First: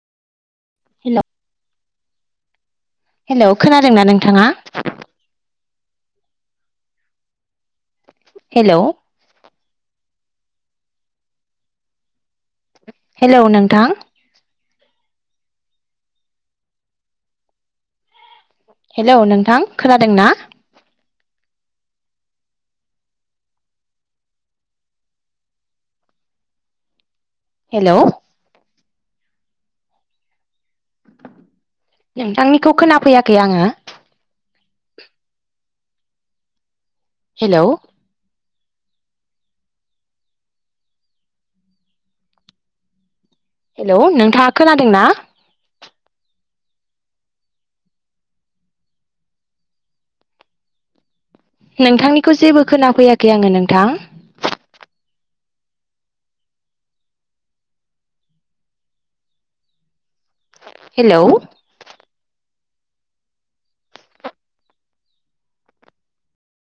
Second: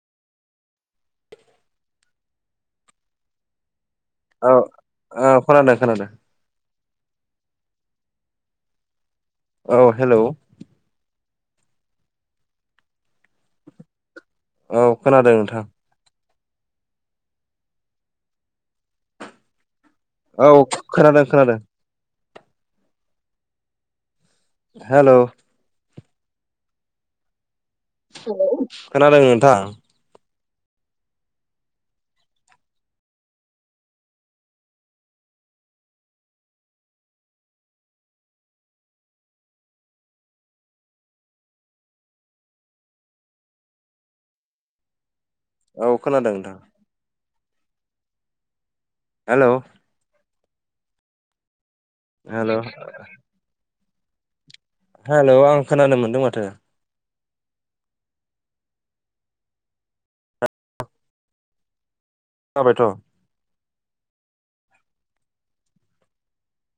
hello hello खोनादोंना नों औ औ खोनादों खानादों हेलौ औ हेलौ हेलौ नोंथां औ खोनादों नोंथां हेलौ नोंथां खोनादों ना औ खोनादों खोनादों हेलौ हेलौ खोनादों नोंथां नोंथांनिखौ खोनाफैयाखै आङो हेलौ हेलौ नोंथाङा खोनादों ना औ खोनादों नोंथां हेलौ नोंथांनिखौ हेलौ जेबो खोनाफैयाखै आङो नोंथां हेलौ आं खोनानो मोनदों माथो हेलौ जाबायथ